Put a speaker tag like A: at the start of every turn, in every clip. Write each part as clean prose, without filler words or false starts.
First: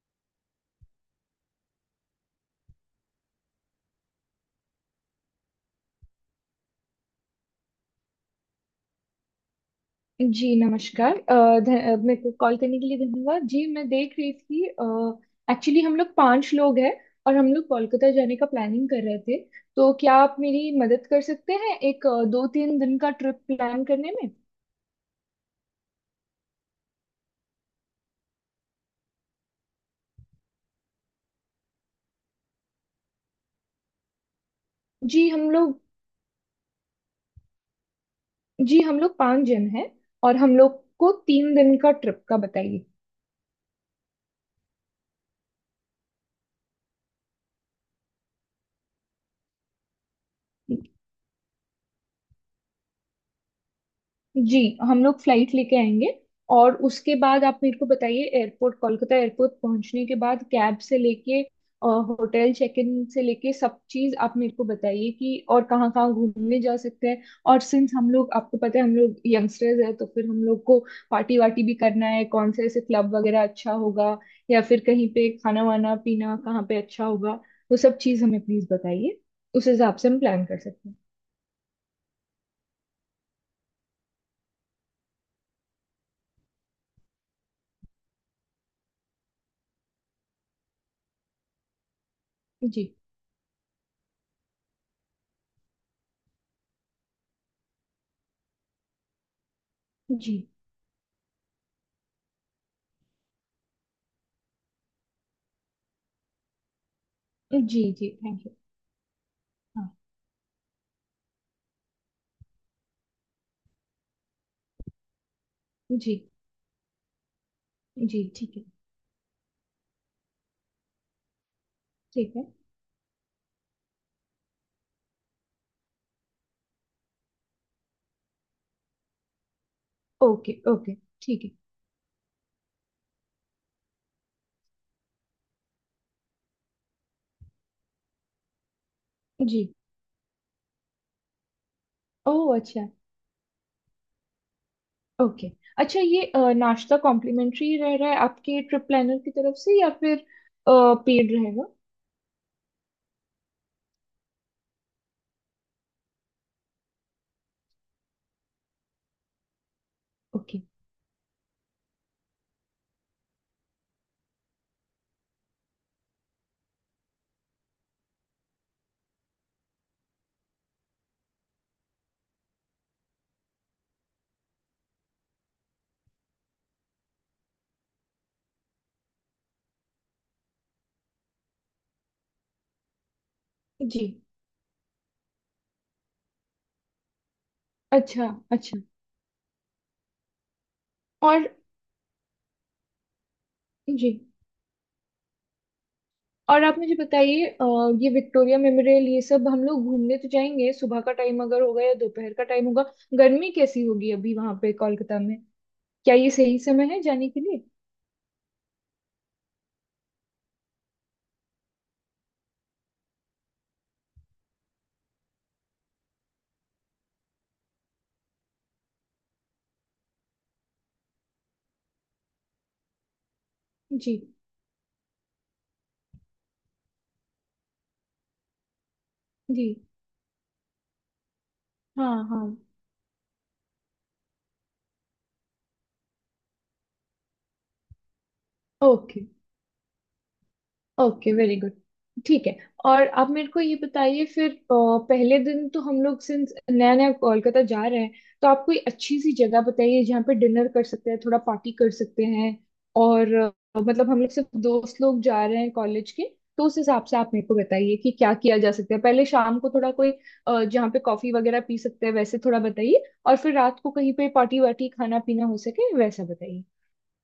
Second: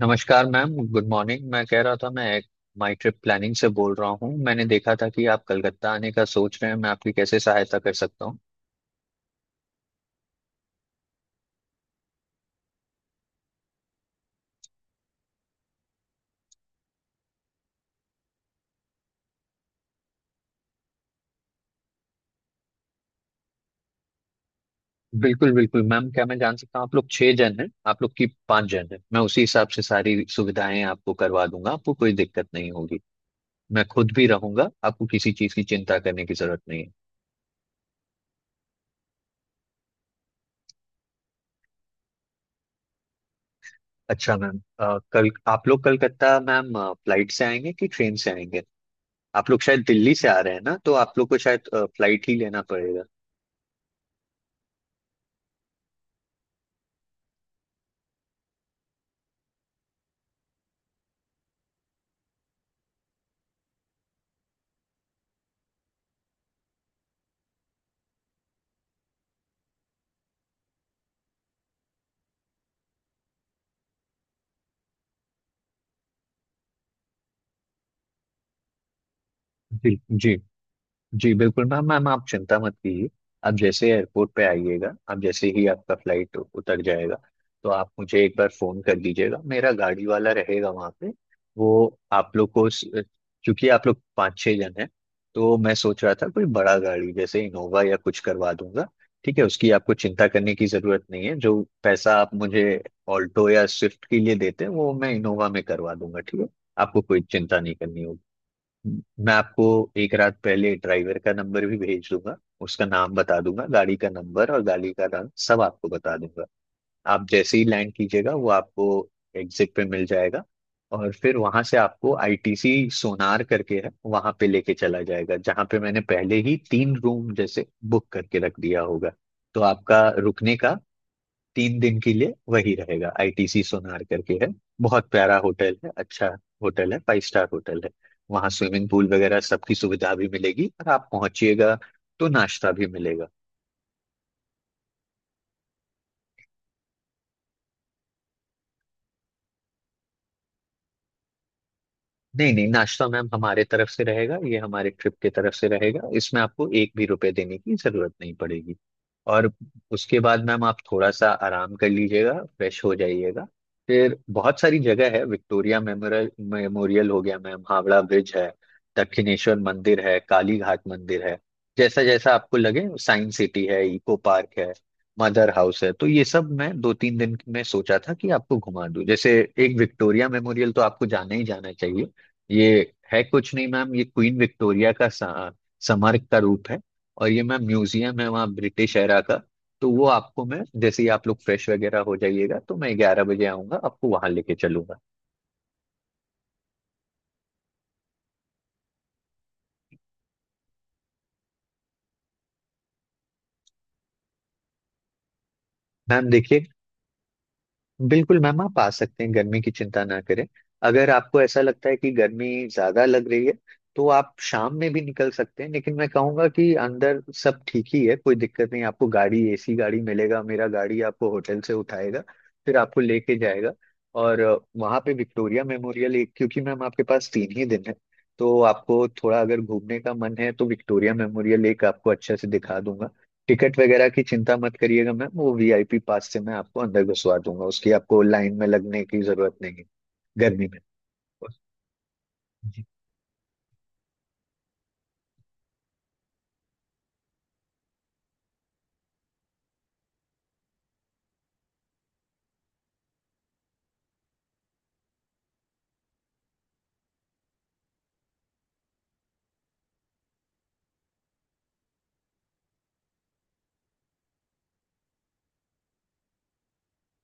A: नमस्कार ma'am, good morning. मैं कह रहा था, मैं एक माई ट्रिप प्लानिंग से बोल रहा हूँ। मैंने देखा था कि आप कलकत्ता आने का सोच रहे हैं। मैं आपकी कैसे सहायता कर सकता हूँ?
B: जी नमस्कार। मेरे को कॉल करने के लिए धन्यवाद जी। मैं देख रही थी, एक्चुअली हम लोग पांच लोग हैं और हम लोग कोलकाता जाने का प्लानिंग कर रहे थे। तो क्या आप मेरी मदद कर सकते हैं एक दो तीन दिन का ट्रिप प्लान करने में?
A: बिल्कुल बिल्कुल मैम। क्या मैं जान सकता हूँ, आप लोग 6 जन हैं, आप लोग की 5 जन हैं। मैं उसी हिसाब से सारी सुविधाएं आपको करवा दूंगा, आपको कोई दिक्कत नहीं होगी। मैं खुद भी रहूंगा, आपको
B: जी
A: किसी
B: हम
A: चीज की
B: लोग
A: चिंता करने की जरूरत नहीं है।
B: जी हम लोग पांच जन हैं और हम लोग को तीन दिन का ट्रिप का बताइए।
A: अच्छा मैम, कल आप लोग कलकत्ता मैम फ्लाइट से आएंगे कि ट्रेन से आएंगे? आप लोग शायद दिल्ली से आ रहे हैं ना, तो आप लोग को शायद फ्लाइट ही लेना पड़ेगा।
B: जी हम लोग फ्लाइट लेके आएंगे। और उसके बाद आप मेरे को बताइए, एयरपोर्ट कोलकाता एयरपोर्ट पहुंचने के बाद कैब से लेके होटल चेक इन से लेके सब चीज आप मेरे को बताइए कि और कहाँ कहाँ घूमने जा सकते हैं। और सिंस हम लोग, आपको पता है, हम लोग यंगस्टर्स हैं, तो फिर हम लोग को पार्टी वार्टी भी करना है। कौन से ऐसे क्लब वगैरह अच्छा होगा, या फिर कहीं पे खाना वाना पीना कहाँ पे अच्छा होगा, वो सब चीज हमें प्लीज बताइए। उस
A: जी
B: हिसाब से हम
A: जी
B: प्लान कर सकते हैं।
A: जी, बिल्कुल मैम मैम आप चिंता मत कीजिए। आप जैसे एयरपोर्ट पे आइएगा, आप जैसे ही आपका फ्लाइट उतर जाएगा तो आप मुझे एक बार फोन कर दीजिएगा। मेरा गाड़ी वाला रहेगा वहाँ पे। वो आप लोग को
B: जी
A: क्योंकि आप लोग 5-6 जन हैं, तो मैं सोच रहा था कोई बड़ा गाड़ी जैसे इनोवा या कुछ करवा दूंगा। ठीक है, उसकी आपको चिंता
B: जी।
A: करने की ज़रूरत नहीं है। जो पैसा आप मुझे ऑल्टो या स्विफ्ट के लिए देते हैं, वो मैं इनोवा में करवा दूंगा। ठीक है, आपको कोई चिंता नहीं
B: जी
A: करनी
B: जी,
A: होगी।
B: थैंक
A: मैं आपको
B: यू।
A: एक रात पहले ड्राइवर का नंबर भी भेज दूंगा। उसका नाम बता दूंगा, गाड़ी का नंबर और गाड़ी का रंग सब आपको
B: जी।
A: बता दूंगा। आप जैसे ही लैंड
B: जी
A: कीजिएगा वो
B: ठीक है।
A: आपको एग्जिट पे मिल जाएगा। और फिर वहां से आपको
B: ठीक है।
A: आईटीसी सोनार करके है, वहां पे लेके चला जाएगा, जहां पे मैंने पहले ही 3 रूम जैसे बुक करके रख दिया होगा। तो आपका
B: ओके
A: रुकने का
B: ओके। ठीक है।
A: 3 दिन के लिए वही रहेगा, आईटीसी सोनार करके है। बहुत प्यारा होटल है, अच्छा होटल है, फाइव स्टार होटल है। वहाँ स्विमिंग पूल वगैरह
B: जी।
A: सबकी सुविधा भी मिलेगी, और आप पहुंचिएगा तो
B: ओह
A: नाश्ता भी
B: अच्छा।
A: मिलेगा।
B: ओके। अच्छा, ये नाश्ता कॉम्प्लीमेंट्री रह रहा है आपके ट्रिप प्लानर की तरफ से, या फिर पेड रहेगा?
A: नहीं नहीं, नाश्ता मैम हमारे तरफ से रहेगा, ये हमारे ट्रिप की तरफ से रहेगा, इसमें आपको एक भी रुपए देने की जरूरत नहीं पड़ेगी। और उसके बाद
B: ओके।
A: मैम आप थोड़ा सा आराम कर लीजिएगा, फ्रेश हो जाइएगा। फिर बहुत सारी जगह है। विक्टोरिया मेमोरियल मेमोरियल हो गया मैम, हावड़ा ब्रिज है, दक्षिणेश्वर मंदिर है, काली घाट मंदिर है, जैसा जैसा आपको लगे। साइंस सिटी है, इको पार्क है, मदर हाउस है। तो ये सब मैं 2-3 दिन में सोचा था कि आपको घुमा दूं। जैसे एक विक्टोरिया मेमोरियल तो आपको जाना ही जाना चाहिए। ये है कुछ नहीं मैम,
B: जी।
A: ये क्वीन विक्टोरिया का स्मारक का रूप है। और ये मैम म्यूजियम
B: अच्छा।
A: है, वहाँ
B: अच्छा।
A: ब्रिटिश एरा का। तो वो आपको, मैं जैसे ही आप लोग
B: और
A: फ्रेश वगैरह हो जाइएगा, तो मैं 11 बजे आऊंगा, आपको
B: जी।
A: वहां लेके चलूंगा।
B: और आप मुझे बताइए, ये विक्टोरिया मेमोरियल, ये सब हम लोग घूमने तो जाएंगे, सुबह का टाइम अगर होगा या दोपहर का टाइम होगा? गर्मी कैसी होगी अभी वहां पे कोलकाता में? क्या
A: मैम
B: ये सही
A: देखिए,
B: समय है जाने के लिए?
A: बिल्कुल मैम आप आ सकते हैं, गर्मी की चिंता ना करें। अगर आपको ऐसा लगता है कि गर्मी ज्यादा लग रही है तो आप शाम में भी निकल सकते हैं, लेकिन मैं कहूंगा कि अंदर सब ठीक ही है, कोई दिक्कत नहीं। आपको गाड़ी, एसी गाड़ी मिलेगा, मेरा गाड़ी आपको होटल से उठाएगा, फिर आपको लेके जाएगा।
B: जी।
A: और वहां पे विक्टोरिया मेमोरियल एक, क्योंकि मैम आपके पास 3 ही दिन है, तो आपको थोड़ा अगर
B: जी
A: घूमने का मन है तो विक्टोरिया मेमोरियल एक आपको
B: हाँ
A: अच्छे से
B: हाँ।
A: दिखा दूंगा। टिकट वगैरह की चिंता मत करिएगा मैम, वो वीआईपी पास से मैं आपको अंदर घुसवा दूंगा, उसकी आपको लाइन में लगने
B: ओके।
A: की जरूरत नहीं है। गर्मी
B: ओके वेरी गुड। ठीक है।
A: में
B: और आप मेरे को ये बताइए फिर पहले दिन तो हम लोग सिंस नया नया कोलकाता जा रहे हैं, तो आप कोई अच्छी सी जगह बताइए जहाँ पे डिनर कर सकते हैं, थोड़ा पार्टी कर सकते हैं। और मतलब हम लोग सिर्फ दोस्त लोग जा रहे हैं, कॉलेज के। तो उस हिसाब से आप मेरे को बताइए कि क्या किया जा सकता है। पहले शाम को थोड़ा कोई जहाँ पे कॉफी वगैरह पी सकते हैं, वैसे थोड़ा बताइए, और फिर रात को कहीं पे पार्टी वार्टी खाना पीना हो सके, वैसा बताइए।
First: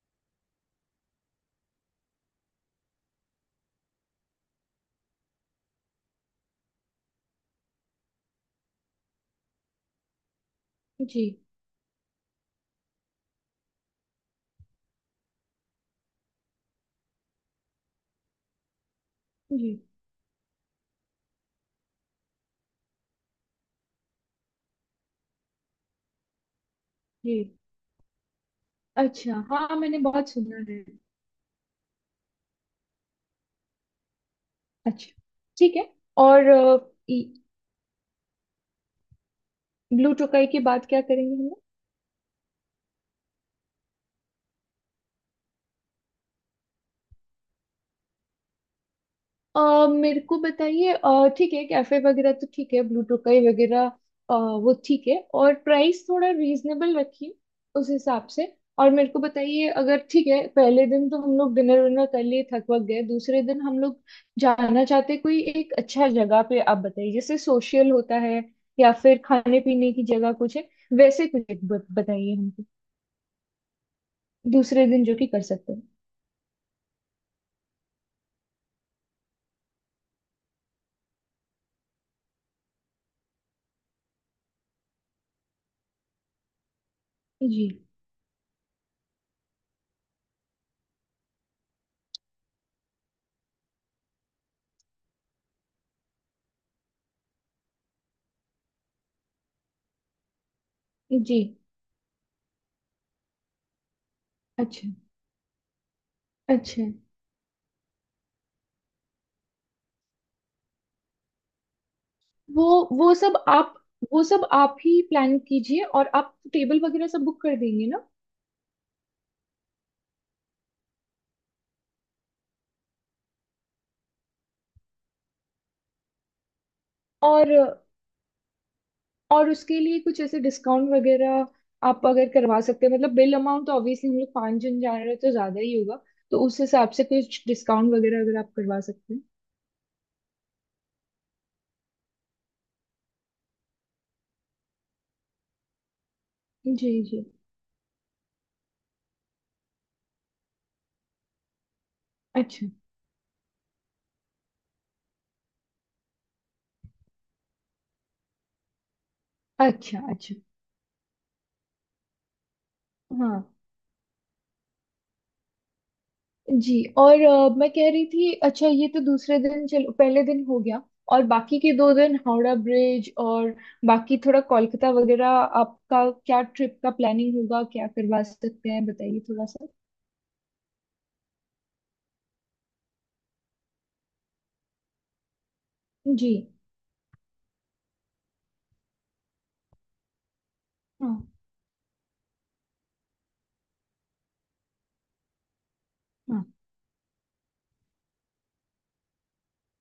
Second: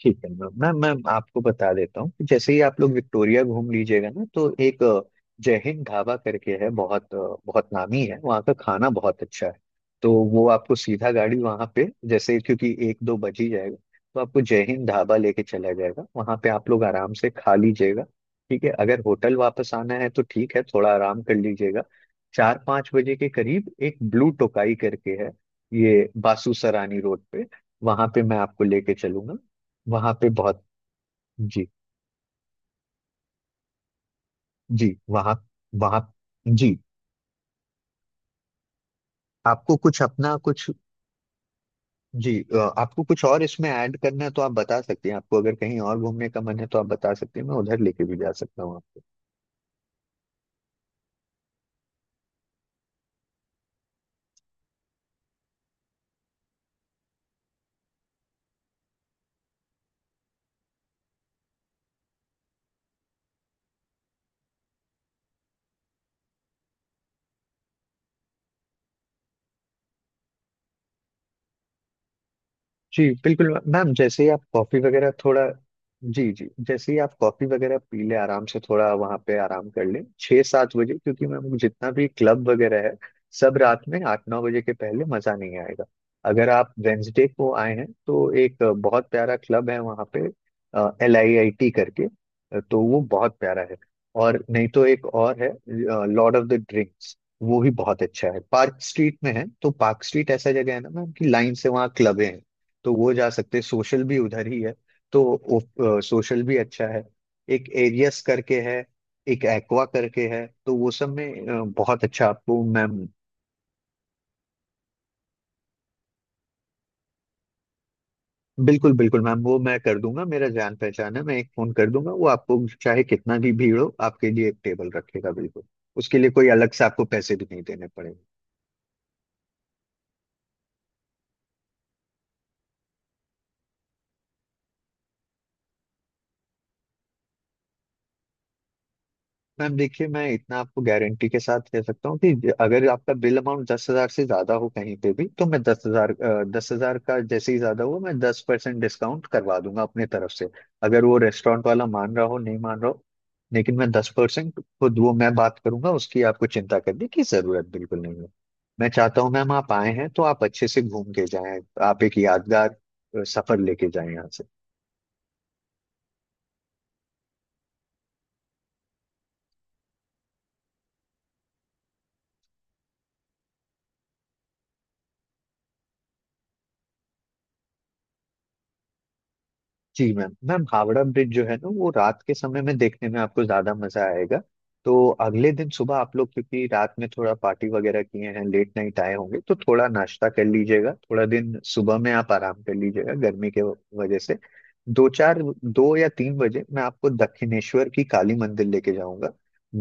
A: ठीक है मैम मैम मैम आपको बता देता हूँ कि जैसे ही आप लोग विक्टोरिया घूम लीजिएगा ना, तो एक जय हिंद ढाबा करके है। बहुत नामी है, वहाँ का खाना बहुत अच्छा है। तो वो आपको सीधा
B: जी
A: गाड़ी वहाँ पे, जैसे क्योंकि 1-2 बज ही जाएगा, तो आपको जय हिंद ढाबा लेके चला जाएगा। वहाँ पे आप लोग आराम से खा लीजिएगा। ठीक है, अगर होटल वापस
B: जी।
A: आना है तो ठीक है, थोड़ा आराम कर लीजिएगा। 4-5 बजे के करीब एक ब्लू टोकाई करके है, ये बासु सरानी रोड पे,
B: जी।
A: वहां पे मैं आपको लेके चलूंगा।
B: अच्छा, हाँ, मैंने
A: वहां पे
B: बहुत सुना
A: बहुत...
B: है।
A: जी जी।
B: अच्छा।
A: वहां
B: ठीक है।
A: वहां
B: और
A: जी, आपको कुछ
B: ब्लू
A: अपना
B: टोकाई की
A: कुछ...
B: बात क्या करेंगे हम लोग?
A: जी आपको कुछ और इसमें ऐड करना है तो आप बता सकते हैं, आपको अगर कहीं और घूमने का मन है तो आप बता सकते हैं, मैं उधर लेके भी जा सकता हूँ।
B: मेरे को बताइए, ठीक है कैफे वगैरह तो ठीक है, ब्लू टोकाई वगैरह वो ठीक है, और प्राइस थोड़ा रीजनेबल रखिए उस हिसाब से। और मेरे को बताइए, अगर ठीक है पहले दिन तो हम लोग डिनर विनर कर लिए, थक वक गए, दूसरे दिन हम लोग जाना चाहते कोई एक अच्छा जगह पे, आप बताइए जैसे सोशल होता है, या फिर खाने पीने की जगह कुछ है, वैसे कुछ एक बताइए हमको,
A: जी बिल्कुल मैम, जैसे ही आप कॉफी
B: दूसरे दिन
A: वगैरह
B: जो कि कर
A: थोड़ा...
B: सकते हैं।
A: जी जी, जैसे ही आप कॉफी वगैरह पी लें, आराम से थोड़ा वहां पे आराम कर लें 6-7 बजे, क्योंकि मैम जितना भी क्लब वगैरह है, सब रात में 8-9 बजे के पहले मजा नहीं आएगा। अगर आप वेंसडे को
B: जी
A: आए हैं तो एक बहुत प्यारा क्लब है वहाँ पे, एल आई आई टी करके। तो वो बहुत प्यारा है। और नहीं तो एक और है, लॉर्ड ऑफ द ड्रिंक्स, वो भी बहुत अच्छा है, पार्क स्ट्रीट में है। तो पार्क स्ट्रीट ऐसा जगह है ना मैम कि
B: जी।
A: लाइन से वहाँ क्लब है, तो वो जा सकते हैं। सोशल भी उधर ही है,
B: अच्छा।
A: तो वो, सोशल भी
B: अच्छा।
A: अच्छा है। एक एरियस करके है, एक एक्वा करके है, तो वो सब में बहुत अच्छा आपको
B: वो
A: मैम।
B: वो सब आप वो सब आप ही प्लान कीजिए, और आप टेबल वगैरह सब बुक कर देंगे ना?
A: बिल्कुल बिल्कुल मैम, वो मैं कर दूंगा। मेरा जान पहचान है, मैं एक फोन कर दूंगा, वो आपको चाहे कितना भी भीड़ हो, आपके लिए एक टेबल रखेगा बिल्कुल। उसके लिए कोई अलग से आपको पैसे भी
B: और
A: नहीं देने पड़ेंगे।
B: और उसके लिए कुछ ऐसे डिस्काउंट वगैरह आप अगर करवा सकते हैं, मतलब बिल अमाउंट तो ऑब्वियसली हम लोग पाँच जन जा रहे हैं, तो ज़्यादा ही होगा। तो उस हिसाब से कुछ डिस्काउंट वगैरह अगर आप करवा सकते
A: मैम देखिए, मैं इतना आपको गारंटी के साथ कह सकता हूँ कि अगर आपका बिल अमाउंट 10,000 से ज्यादा हो कहीं पे भी, तो मैं 10,000,
B: हैं। जी
A: का
B: जी।
A: जैसे ही ज्यादा हुआ मैं 10% डिस्काउंट करवा दूंगा अपने तरफ से, अगर वो रेस्टोरेंट वाला मान रहा हो नहीं
B: अच्छा।
A: मान रहा हो। लेकिन मैं 10% खुद, वो मैं बात करूंगा, उसकी आपको चिंता करने की जरूरत बिल्कुल नहीं है। मैं चाहता हूँ मैम, आप आए
B: अच्छा।
A: हैं तो
B: अच्छा
A: आप अच्छे से घूम के जाएं, आप एक यादगार
B: हाँ
A: सफर लेके जाएं यहाँ से।
B: जी। और मैं कह रही थी, अच्छा ये तो दूसरे दिन, चलो पहले दिन हो गया, और बाकी के दो दिन हावड़ा ब्रिज और बाकी थोड़ा कोलकाता वगैरह, आपका क्या ट्रिप का प्लानिंग होगा, क्या करवा सकते हैं बताइए थोड़ा सा।
A: जी मैम, हावड़ा ब्रिज जो है ना, वो रात के समय में देखने में आपको ज्यादा मजा आएगा। तो अगले दिन सुबह आप
B: जी।
A: लोग, क्योंकि रात में थोड़ा पार्टी वगैरह किए हैं, लेट नाइट आए होंगे, तो थोड़ा नाश्ता कर लीजिएगा,
B: हाँ
A: थोड़ा दिन सुबह में आप आराम कर लीजिएगा गर्मी के वजह से। दो चार, दो या तीन
B: हाँ।
A: बजे मैं आपको दक्षिणेश्वर की काली मंदिर लेके जाऊंगा।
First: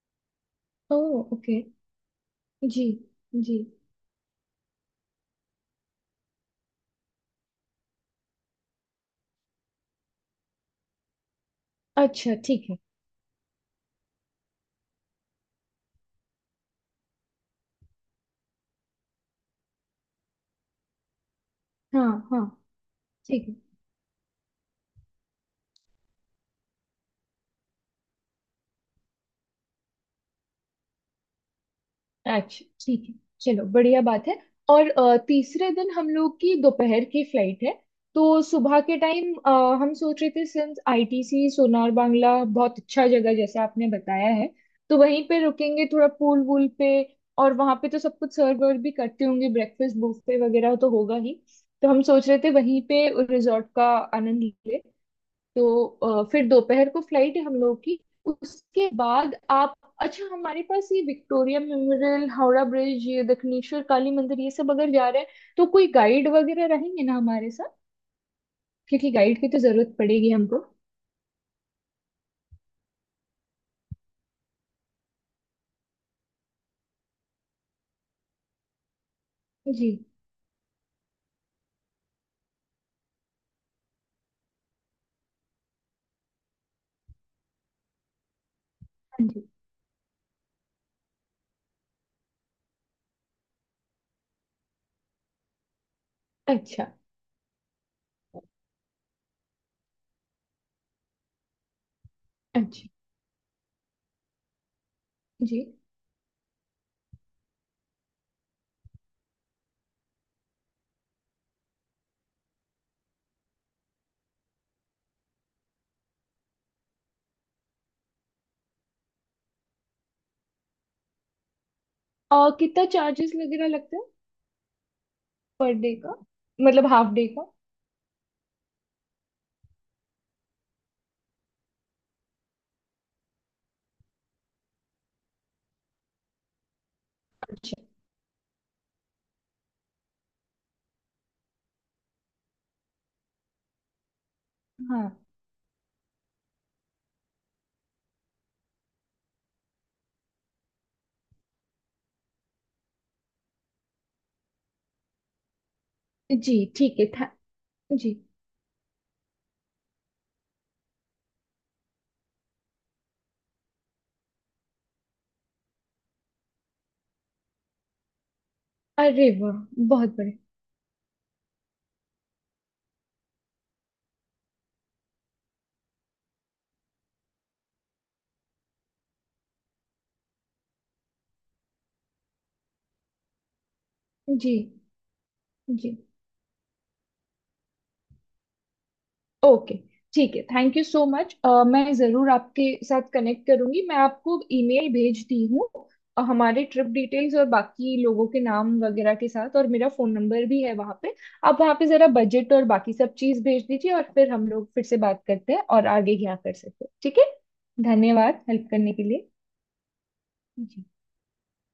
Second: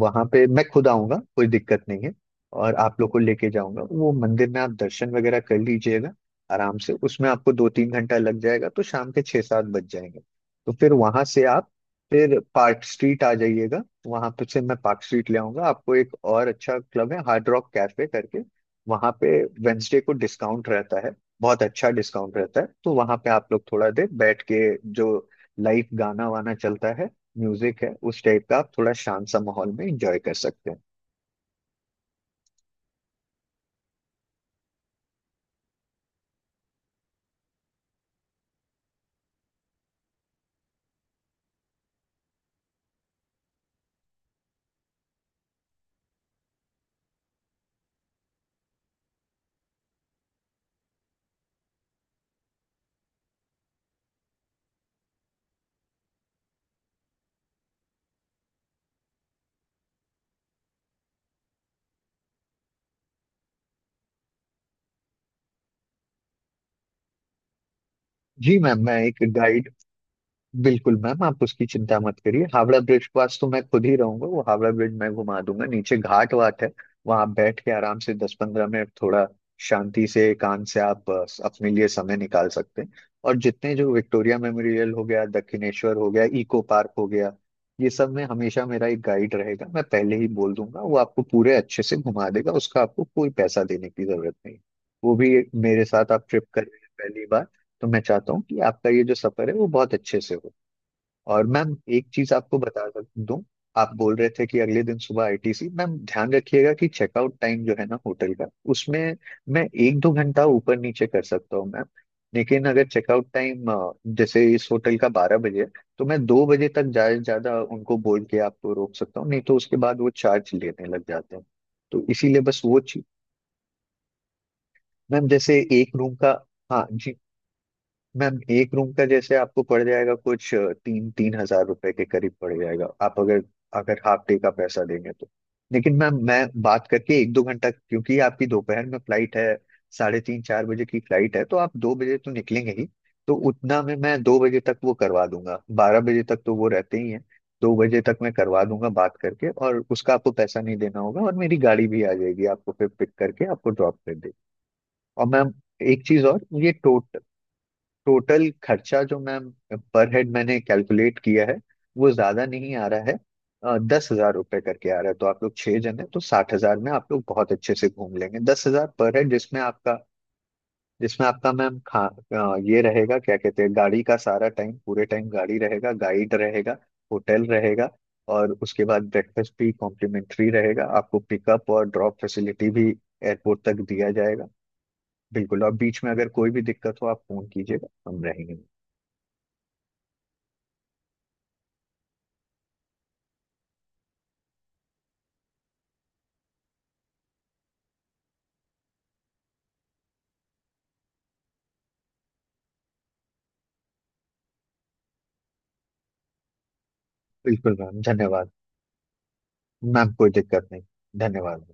A: वहां पे मैं खुद
B: ओ
A: आऊंगा, कोई
B: ओके।
A: दिक्कत नहीं है। और
B: जी
A: आप लोग को लेके
B: जी।
A: जाऊंगा, वो मंदिर में आप दर्शन वगैरह कर लीजिएगा। आराम से उसमें आपको 2-3 घंटा लग जाएगा, तो शाम के 6-7 बज जाएंगे। तो फिर वहां से आप
B: अच्छा
A: फिर
B: ठीक है।
A: पार्क स्ट्रीट आ जाइएगा, वहां पे से मैं पार्क स्ट्रीट ले आऊंगा। आपको एक और अच्छा क्लब है, हार्ड रॉक कैफे करके, वहां पे वेंसडे को डिस्काउंट रहता है, बहुत अच्छा
B: हाँ
A: डिस्काउंट
B: हाँ,
A: रहता है। तो वहां पे आप
B: ठीक है।
A: लोग थोड़ा देर बैठ के, जो लाइव गाना वाना चलता है, म्यूजिक है उस टाइप का, आप थोड़ा शांत सा माहौल में एंजॉय कर सकते हैं।
B: अच्छा ठीक है। चलो बढ़िया बात है। और तीसरे दिन हम लोग की दोपहर की फ्लाइट है, तो सुबह के टाइम हम सोच रहे थे, सिंस आईटीसी सोनार बांग्ला बहुत अच्छा जगह जैसे आपने बताया है, तो वहीं पे रुकेंगे थोड़ा पूल वूल पे। और वहां पे तो सब कुछ सर्व वर्व भी करते होंगे, ब्रेकफास्ट बुफे वगैरह तो होगा ही, तो हम सोच रहे थे वहीं पे रिजॉर्ट का आनंद ले। तो फिर दोपहर को फ्लाइट है हम लोग की। उसके बाद आप, अच्छा, हमारे पास ये विक्टोरिया मेमोरियल, हावड़ा ब्रिज, ये दक्षिणेश्वर काली मंदिर, ये सब अगर जा रहे हैं, तो कोई गाइड वगैरह रहेंगे ना हमारे साथ,
A: जी मैम, मैं
B: क्योंकि
A: एक
B: गाइड की तो
A: गाइड...
B: जरूरत पड़ेगी हमको।
A: बिल्कुल मैम आप उसकी चिंता मत करिए, हावड़ा ब्रिज के पास तो मैं खुद ही रहूंगा, वो हावड़ा ब्रिज मैं घुमा दूंगा। नीचे घाट वाट है, वहां आप बैठ के आराम से 10-15 मिनट थोड़ा
B: जी।
A: शांति से एकांत से आप अपने लिए समय निकाल सकते हैं। और जितने, जो विक्टोरिया मेमोरियल हो गया, दक्षिणेश्वर हो गया, इको पार्क हो गया, ये सब में हमेशा मेरा एक
B: हाँ
A: गाइड
B: जी।
A: रहेगा। मैं पहले ही बोल दूंगा, वो आपको पूरे अच्छे से घुमा देगा, उसका आपको कोई पैसा देने की जरूरत नहीं। वो भी, मेरे साथ आप ट्रिप कर रहे
B: अच्छा।
A: हैं पहली बार, तो मैं चाहता हूँ कि आपका ये जो सफर है वो बहुत अच्छे से हो। और मैम एक चीज आपको बता
B: अच्छा।
A: दूं। आप बोल रहे थे कि अगले दिन सुबह
B: जी।
A: आईटीसी, मैम ध्यान रखिएगा कि चेकआउट टाइम जो है ना होटल का, उसमें मैं 1-2 घंटा ऊपर नीचे कर सकता हूँ मैम। लेकिन अगर चेकआउट टाइम जैसे इस होटल का 12 बजे है, तो मैं 2 बजे तक ज्यादा से ज्यादा उनको बोल के आपको रोक सकता हूँ, नहीं तो उसके बाद वो चार्ज लेने लग जाते हैं। तो इसीलिए
B: और
A: बस वो
B: कितना
A: चीज।
B: चार्जेस वगैरह लगता है
A: मैम जैसे
B: पर डे
A: एक
B: का,
A: रूम का... हाँ
B: मतलब हाफ
A: जी,
B: डे का?
A: मैम एक रूम का जैसे आपको पड़ जाएगा, कुछ 3-3 हजार रुपए के करीब पड़ जाएगा, आप अगर, हाफ डे का पैसा देंगे तो। लेकिन मैम मैं बात करके 1-2 घंटा,
B: अच्छा।
A: क्योंकि आपकी दोपहर में फ्लाइट है, 3:30-4 बजे की फ्लाइट है, तो आप 2 बजे तो निकलेंगे ही। तो उतना में मैं 2 बजे तक वो
B: हाँ
A: करवा दूंगा, 12 बजे तक तो वो रहते ही हैं, 2 बजे तक मैं करवा दूंगा बात करके, और उसका आपको पैसा नहीं देना होगा। और मेरी गाड़ी भी आ जाएगी, आपको फिर पिक करके आपको ड्रॉप कर देगी। और मैम एक चीज और,
B: जी,
A: ये
B: ठीक है
A: टोट
B: था। जी।
A: टोटल खर्चा जो मैम पर हेड मैंने कैलकुलेट किया है, वो ज्यादा नहीं आ रहा है। ₹10,000 करके आ रहा है, तो आप लोग 6 जन है तो 60,000 में आप लोग बहुत अच्छे से घूम लेंगे, 10,000 पर हेड,
B: अरे वाह, बहुत बड़े।
A: जिसमें आपका मैम खा... ये रहेगा, क्या कहते हैं, गाड़ी का सारा टाइम, पूरे टाइम गाड़ी रहेगा, गाइड रहेगा, होटल रहेगा। और उसके बाद ब्रेकफास्ट भी कॉम्प्लीमेंट्री रहेगा, आपको पिकअप और ड्रॉप फैसिलिटी भी एयरपोर्ट तक दिया जाएगा।
B: जी
A: बिल्कुल, और
B: जी।
A: बीच में अगर कोई भी दिक्कत हो आप फोन कीजिएगा, हम रहेंगे।
B: ओके, ठीक है। Thank you so much. मैं ज़रूर आपके साथ कनेक्ट करूंगी, मैं आपको ईमेल भेजती हूँ हमारे ट्रिप डिटेल्स और बाकी लोगों के नाम वगैरह के साथ, और मेरा फ़ोन नंबर भी है वहाँ पे। आप वहाँ पे ज़रा बजट और बाकी सब चीज़ भेज दीजिए, और फिर हम लोग फिर से बात करते हैं और आगे क्या कर सकते हैं, ठीक है।
A: बिल्कुल मैम,
B: धन्यवाद,
A: धन्यवाद।
B: हेल्प करने के लिए।
A: मैम कोई दिक्कत नहीं,
B: जी।
A: धन्यवाद।